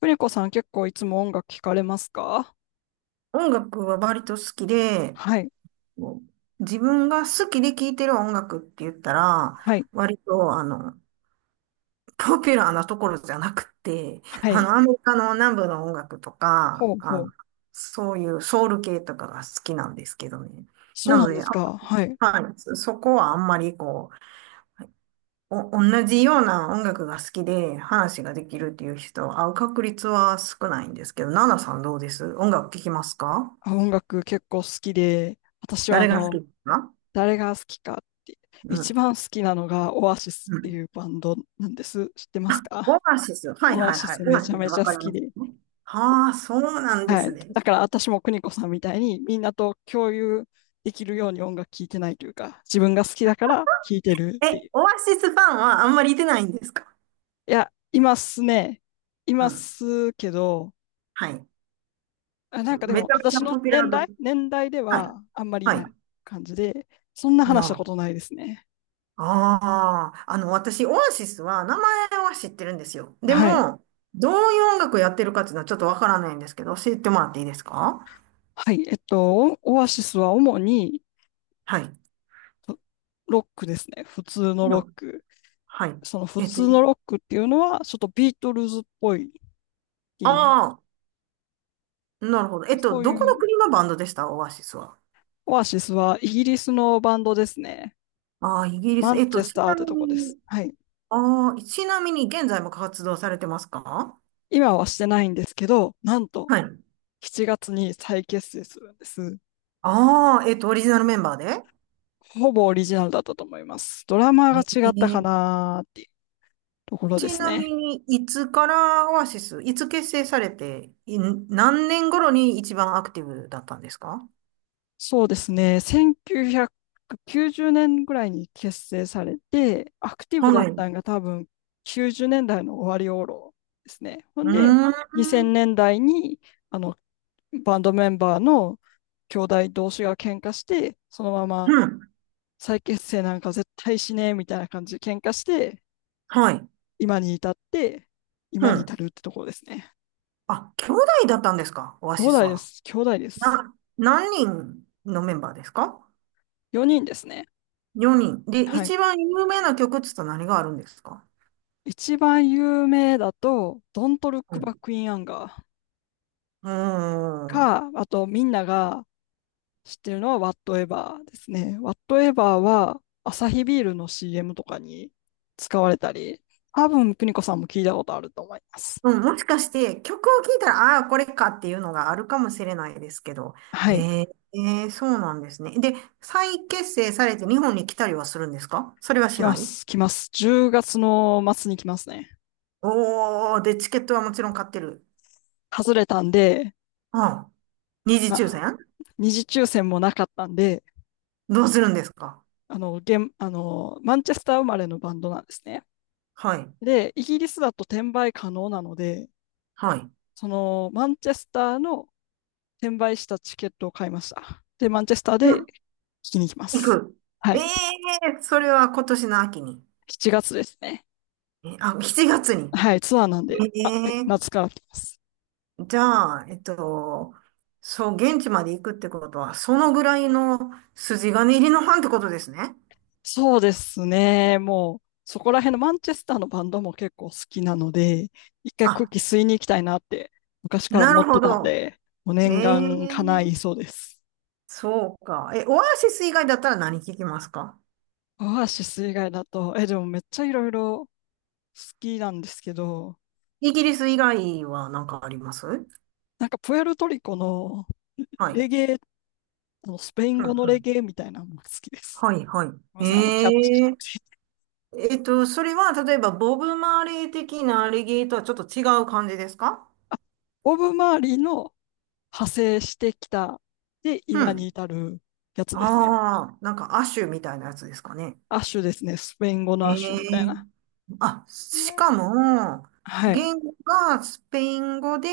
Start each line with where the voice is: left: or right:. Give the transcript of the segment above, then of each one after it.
left: プリコさん結構いつも音楽聞かれますか？
right: 音楽は割と好きで、
left: はい、
right: こう自分が好きで聴いてる音楽って言ったら、
left: はい、
right: 割と、ポピュラーなところじゃなくて、
left: はい。
right: アメリカの南部の音楽と
left: ほ
right: か、
left: うほう。
right: そういうソウル系とかが好きなんですけどね。
left: そう
right: な
left: な
right: の
left: んで
right: で、
left: すか。はい。
right: はい、そこはあんまり同じような音楽が好きで話ができるっていう人は会う確率は少ないんですけど、ナナさんどうです、音楽聴きますか？
left: あ、音楽結構好きで、私は
right: 誰が好きですか？
left: 誰が好きかって、
right: う
left: 一
right: ん。
left: 番好きなのがオアシス
right: う
left: って
right: ん、
left: いうバンドなんです。知ってます
right: オ
left: か？
right: アシス。はい
left: オア
right: はい
left: シ
right: はい。
left: ス
right: オ
left: め
right: アシ
left: ちゃ
right: ス、
left: めち
right: わ
left: ゃ好
right: かり
left: き
right: ます。
left: で。
right: はあ、そうなんで
left: は
right: す
left: い。
right: ね。
left: だから私も邦子さんみたいにみんなと共有できるように音楽聴いてないというか、自分が好きだから聴いてる
right: え、
left: ってい
right: オ
left: う。
right: アシスファンはあんまりいてないんですか？
left: いや、いますね。い
right: う
left: ま
right: ん。
left: すけど、
right: はい。
left: あ、なんかで
right: め
left: も、
right: ちゃめちゃ
left: 私の
right: ポピュラ
left: 年
right: ード。
left: 代、年代で
right: はい。
left: はあんまりい
right: は
left: ない
right: い。
left: 感じで、そんな
right: な
left: 話した
right: るほ
left: こ
right: ど。
left: とないですね。
right: ああ、私、オアシスは名前は知ってるんですよ。で
left: はい。
right: も、どういう音楽やってるかっていうのはちょっとわからないんですけど、教えてもらっていいですか？
left: はい。オアシスは主に
right: はい。
left: ロロックですね。普通のロッ
right: の
left: ク。
right: はい。
left: その普
right: えっと、
left: 通のロックっていうのは、ちょっとビートルズっぽいっていう。
right: ああ、なるほど。えっと、
left: そう
right: どこの
left: いう、
right: 国のバンドでしたオアシスは。
left: オアシスはイギリスのバンドですね。
right: ああ、イギリ
left: マ
right: ス。
left: ン
right: えっ
left: チ
right: と、
left: ェス
right: ち
left: ターっ
right: な
left: て
right: み
left: とこです。
right: に、
left: はい。
right: ああ、ちなみに現在も活動されてますか？
left: 今はしてないんですけど、なんと
right: はい。
left: 7月に再結成するんです。
right: ああ、えっと、オリジナルメンバーで？
left: ほぼオリジナルだったと思います。ドラマが
right: え
left: 違ったか
right: ー、
left: なーっていうところで
right: ち
left: す
right: な
left: ね。
right: みに、いつからオアシス、いつ結成されて、何年頃に一番アクティブだったんですか？
left: そうですね。1990年ぐらいに結成されて、アクティブだ
right: は
left: っ
right: い。
left: た
right: う
left: のが多分90年代の終わり頃ですね。ほん
right: ー
left: で、
right: ん。
left: 2000年代にあのバンドメンバーの兄弟同士が喧嘩して、そのまま
right: うん。
left: 再結成なんか絶対しねえみたいな感じで喧嘩して、
right: はい。
left: 今に至って、
right: う
left: 今に至
right: ん。
left: るってところですね。
right: あ、兄弟だったんですかオア
left: 兄
right: シス
left: 弟で
right: は。
left: す。兄弟です。
right: 何人のメンバーですか？
left: 4人ですね。
right: 4 人。で、
left: はい。
right: 一番有名な曲っつったら何があるんですか？
left: 一番有名だと、Don't Look Back in Anger
right: うん。
left: か、あとみんなが知ってるのは Whatever ですね。Whatever はアサヒビールの CM とかに使われたり、多分邦子さんも聞いたことあると思います。
right: うん、もしかして曲を聴いたら、ああー、これかっていうのがあるかもしれないですけど。
left: は
right: え
left: い。
right: ー、えーそうなんですね。で、再結成されて日本に来たりはするんですか？それは
left: 来
right: し
left: ま
right: ない？
left: す。来ます。10月の末に来ますね。
right: おー、で、チケットはもちろん買ってる。
left: 外れたんで、
right: ああ、二次
left: ま
right: 抽
left: あ、
right: 選？
left: 二次抽選もなかったんで、
right: どうするんですか？
left: あの、ゲンあの、マンチェスター生まれのバンドなんですね。
right: はい、
left: で、イギリスだと転売可能なので、
right: はい。
left: そのマンチェスターの転売したチケットを買いました。で、マンチェスター
right: で
left: で聞
right: も
left: きに行きま
right: 行
left: す。
right: く。
left: は
right: え
left: い。
right: え、それは今年の秋に。
left: 7月ですね。
right: えあ、7月に。
left: はい、ツアーなんで、あ、はい
right: ええ、
left: 夏から来ます。
right: じゃあ、えっと、そう、現地まで行くってことは、そのぐらいの筋金入りのファンってことですね。
left: そうですね。もう、そこら辺のマンチェスターのバンドも結構好きなので、一回空
right: あ、
left: 気吸いに行きたいなって昔から
right: な
left: 思っ
right: る
left: て
right: ほ
left: たん
right: ど。
left: で、もう
right: え
left: 念願叶い
right: え、
left: そうです。
right: そうか。え、オアシス以外だったら何聞きますか？
left: オアシス以外だと、でもめっちゃいろいろ好きなんですけど、
right: イギリス以外は何かあります？
left: なんかプエルトリコの
right: はい。
left: レゲエ、あのスペイン
right: うん
left: 語の
right: う
left: レ
right: ん。
left: ゲエみたいなのも好きです。す
right: はい、はい。
left: みません、キャッ
right: ええ、
left: チ。
right: えっと、それは、例えば、ボブ・マーレー的なアレゲーとはちょっと違う感じですか？
left: あボブ・マーリーの派生してきた、で、
right: う
left: 今に
right: ん。
left: 至るやつですね。
right: ああ、なんか、アッシュみたいなやつですかね。
left: アッシュですね。スペイン語のアッシュ
right: え
left: みたい
right: え、
left: な。
right: あ、
left: いや
right: しか
left: ー、
right: も、
left: はい。
right: 言語がスペイン語で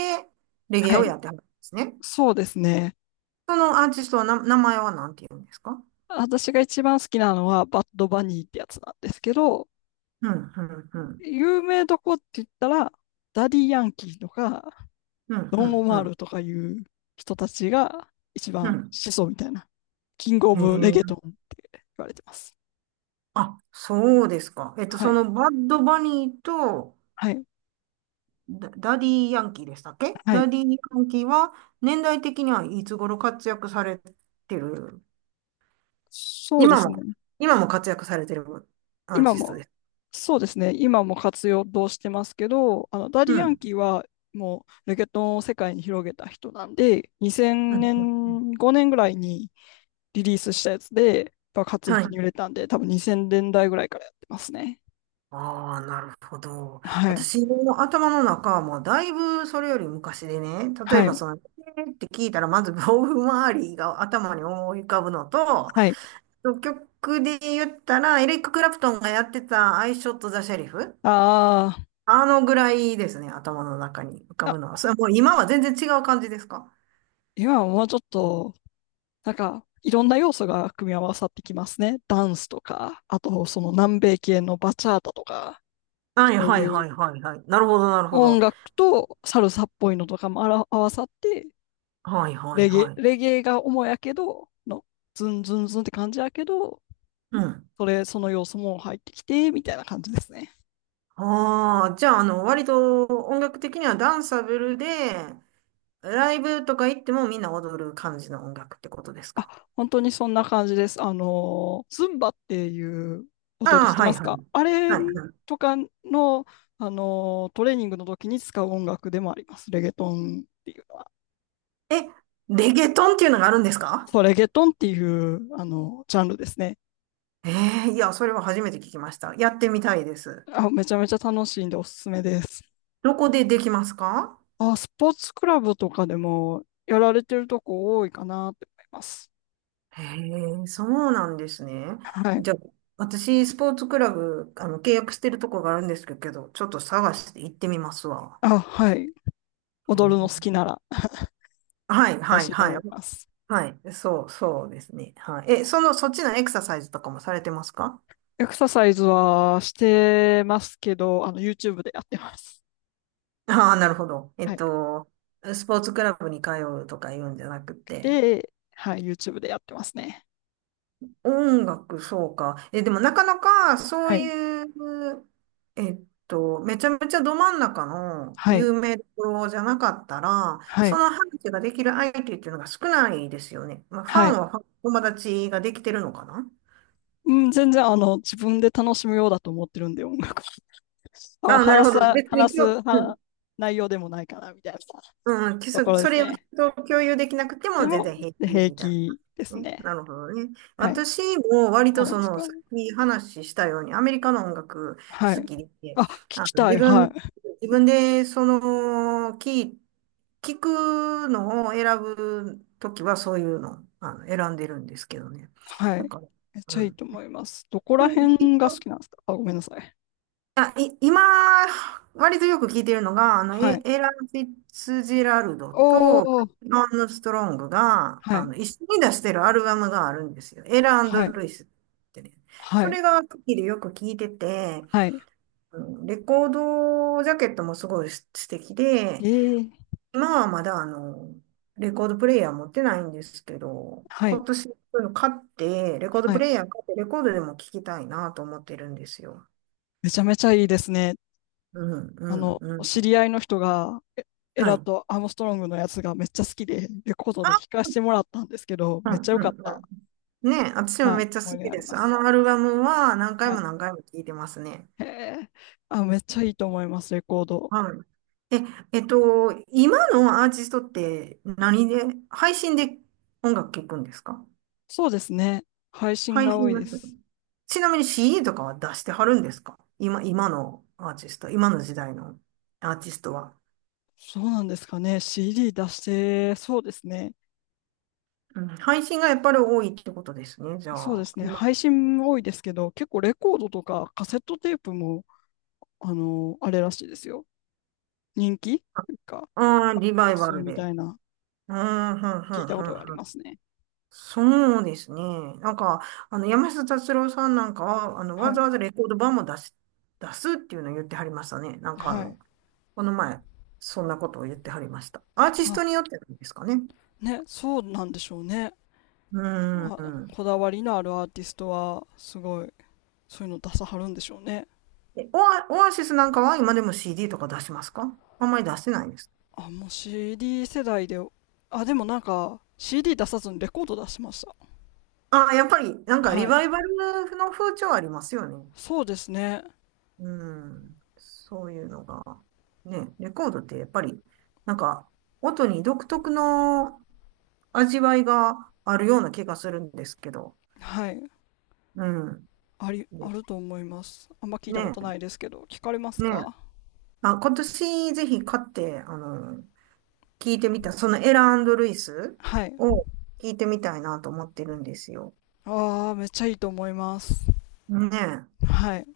right: レゲエ
left: は
right: を
left: い。
right: やってはるんですね。
left: そうですね。
right: そのアーティストは名前は何て言うんですか？
left: 私が一番好きなのは、バッド・バニーってやつなんですけど、
right: うん、うん、うん。
left: 有名どこって言ったら、ダディ・ヤンキーとか、
right: うん、
left: ロ
right: う
left: ン・
right: ん、
left: オ
right: う
left: マー
right: ん。
left: ルとかいう人たちが一
right: う
left: 番
right: ん、
left: 始祖みたいな、キング・オ
right: へ
left: ブ・レゲ
right: え。
left: トン言われてます。
right: あ、そうですか。えっと、
left: は
right: そ
left: い。
right: のバッドバニーと
left: はい。
right: ダディ・ヤンキーでしたっけ、
left: はい。
right: ダディ・ヤンキーは年代的にはいつ頃活躍されてる？
left: そうで
right: 今
left: す
right: も、
left: ね。
right: 今も活躍されてるアー
left: 今
right: ティスト
left: も、
right: です。
left: そうですね。今も活用してますけど、ダ
right: う
left: リ・ヤン
right: ん。
left: キーはもうレゲトンを世界に広げた人なんで、
right: う
left: 2000
right: ん、うんうん、
left: 年、5年ぐらいにリリースしたやつで、やっぱ活
right: はい。
left: 躍に売れたんで、多分2000年代ぐらいからやってますね。
right: ああ、なるほど。
left: はい。
right: 私の頭の中はもうだいぶそれより昔でね、例え
left: は
right: ば
left: い。
right: その、えーって聞いたらまず ボブ・マーリーが頭に思い浮かぶのと、
left: はい。
right: 曲で言ったらエリック・クラプトンがやってたアイショット・ザ・シェリフ、
left: あ
right: あのぐらいですね、頭の中に浮か
left: ーあ、
right: ぶのは。それはもう今は全然違う感じですか？
left: 今はもうちょっとなんか、いろんな要素が組み合わさってきますね。ダンスとか、あとその南米系のバチャータとか、
right: はい
left: そう
right: はい
left: い
right: は
left: う
right: いはいはい。なるほどなるほ
left: 音
right: ど。
left: 楽とサルサっぽいのとかもあら合わさって、
right: はいはい
left: レゲエ、
right: はい。
left: レゲエが主やけど、の、ズンズンズンって感じやけど、
right: うん。
left: その要素も入ってきて、みたいな感じですね。
right: ああ、じゃあ、割と音楽的にはダンサブルで、ライブとか行ってもみんな踊る感じの音楽ってことですか？
left: あ、本当にそんな感じです。ズンバっていう踊り
right: ああ、
left: して
right: は
left: ま
right: いは
left: す
right: い。
left: か？あれ
right: はいはい。
left: とかの、トレーニングの時に使う音楽でもあります。レゲトンっていうのは。
right: え、レゲトンっていうのがあるんですか？
left: そう、レゲトンっていう、ジャンルですね。
right: ええ、いや、それは初めて聞きました。やってみたいです。
left: あ、めちゃめちゃ楽しいんでおすすめです。
right: どこでできますか？
left: あ、スポーツクラブとかでもやられてるとこ多いかなって思います。
right: へえ、そうなんですね。
left: はい。
right: じゃあ、私、スポーツクラブ、契約してるとこがあるんですけど、ちょっと探して行ってみますわ。
left: あ、はい。
right: へ
left: 踊るの好き
right: え、
left: なら
right: はい、
left: 楽
right: は
left: し
right: い、
left: いと
right: は
left: 思
right: い。
left: います。
right: はい。そう、そうですね。はい。え、その、そっちのエクササイズとかもされてますか？
left: エクササイズはしてますけど、YouTube でやってます。
right: ああ、なるほど。え
left: は
right: っ
left: い。
right: と、スポーツクラブに通うとか言うんじゃなくて、
left: で、はい、YouTube でやってますね。
right: 音楽、そうか。え、でもなかなかそ
left: は
right: う
left: い。
right: いう、えっと、めちゃめちゃど真ん中の
left: はい。
right: 有名どころじゃなかったら、
left: は
right: そ
left: い。
right: の話ができる相手っていうのが少ないですよね。まあ、ファ
left: はい。
right: ンはファン友達ができてるのかな？
left: うん、全然、自分で楽しむようだと思ってるんで、音楽は。まあ、
right: ああ、なる
left: 話
right: ほ
left: す、
right: ど。別に
left: 話す、
right: 今日、うん、
left: は内容でもないかな、みたいな
right: うん、
left: ところで
right: そ
left: す
right: れを
left: ね。
right: 人と共有できなくて
left: で
right: も全
left: も、
right: 然平
left: で
right: 気
left: 平
right: みたいな。
left: 気です
right: ね、
left: ね。
right: なるほどね。
left: はい。
right: 私も割
left: そ
right: と
left: うなん
right: そ
left: です
right: の、
left: か？
right: さっき話したように、アメリカの音楽
left: は
right: 好
left: い。
right: きで、
left: あ、聞きた
right: 自
left: い。
right: 分、
left: はい。
right: 自分でその、聞い、聞くのを選ぶときはそういうの、選んでるんですけどね。
left: は
right: なん
left: い。
right: か、
left: めっち
right: う
left: ゃいい
right: ん。
left: と思います。どこら
right: ひ
left: 辺が好
right: 人
left: きなんですか？あ、ごめんなさい。
right: 今、割とよく聞いてるのが、
left: はい。
right: エラン・フィッツジェラルド
left: お
right: と、
left: ー
right: ロン・ストロングが、
left: はい、
right: 一緒に出してるアルバムがあるんですよ。エラ
left: はい、
right: ルイスってね。
left: は
right: そ
left: い、
right: れが好きでよく聞いてて、
left: はい。
right: うん、レコードジャケットもすごい素敵で、
left: ええ、
right: 今はまだあの、レコードプレイヤー持ってないんですけど、
left: はい、
right: 今年そういうの買って、レコード
left: は
right: プ
left: い。
right: レイヤー買って、レコードでも聞きたいなと思ってるんですよ。
left: めちゃめちゃいいですね。
right: うん、うん、う
left: お知
right: ん。
left: り合いの人が、エエ
right: は
left: ラ
right: い。
left: とアームストロングのやつがめっちゃ好きで、レコードで
right: あ、
left: 聞かせてもらったんですけど、
right: う
left: めっち
right: ん
left: ゃ良
right: う
left: かっ
right: ん
left: た。
right: うん。ね、私も
left: はい、
right: めっちゃ
left: 思い
right: 好
left: 出
right: き
left: があ
right: で
left: りま
right: す。あ
left: す。
right: のアルバムは何回
left: はい。
right: も何回も聴いてますね。
left: へえ、あ、めっちゃいいと思います、レコード。
right: はい。え、えっと、今のアーティストって何で、配信で音楽聴くんですか？
left: そうですね。配信
right: 配
left: が多
right: 信
left: い
right: で
left: で
right: す。
left: す。
right: ちなみに CD とかは出してはるんですか、今、今のアーティスト、今の時代のアーティストは。
left: そうなんですかね。CD 出して、そうですね。
right: うん、配信がやっぱり多いってことですね。じゃ
left: そうで
right: あ、
left: すね。
right: 今、
left: 配信も多いですけど、結構レコードとかカセットテープもあれらしいですよ。人気が、
right: ああリバイバ
left: そう
right: ル
left: みた
right: で。
left: いな、
right: うん、うん、う
left: 聞い
right: ん、
left: た
right: う
left: ことがあり
right: ん、うん。
left: ますね。
right: そうですね。なんか、山下達郎さんなんかは、わ
left: はい。
right: ざわざレコード版も出す、出すっていうのを言ってはりましたね。なんかあ
left: はい。
right: の、この前、そんなことを言ってはりました。アーティスト
left: あ、
right: によってなんですかね。
left: ね、そうなんでしょうね。
right: うー
left: あ、
right: ん。
left: こだわりのあるアーティストは、すごい、そういうの出さはるんでしょうね。
right: え、オアシスなんかは今でも CD とか出しますか、あんまり出してないです。
left: あ、もう CD 世代で、あ、でもなんか、CD 出さずにレコード出しました。
right: ああ、やっぱり、なんかリ
left: はい。
right: バイバルの風潮ありますよね。
left: そうですね。
right: うん。そういうのが。ね、レコードってやっぱり、なんか、音に独特の味わいがあるような気がするんですけど。
left: はい。
right: うん。
left: あり、あ
right: で、
left: ると思います。あんま聞い
right: ね
left: た
right: え、
left: ことないですけど、聞かれます
right: え、ね
left: か？
right: あ、今年ぜひ買って、聞いてみた、そのエラルイス
left: はい。
right: を聞いてみたいなと思ってるんですよ。
left: ああ、めっちゃいいと思います。
right: ねえ。
left: はい。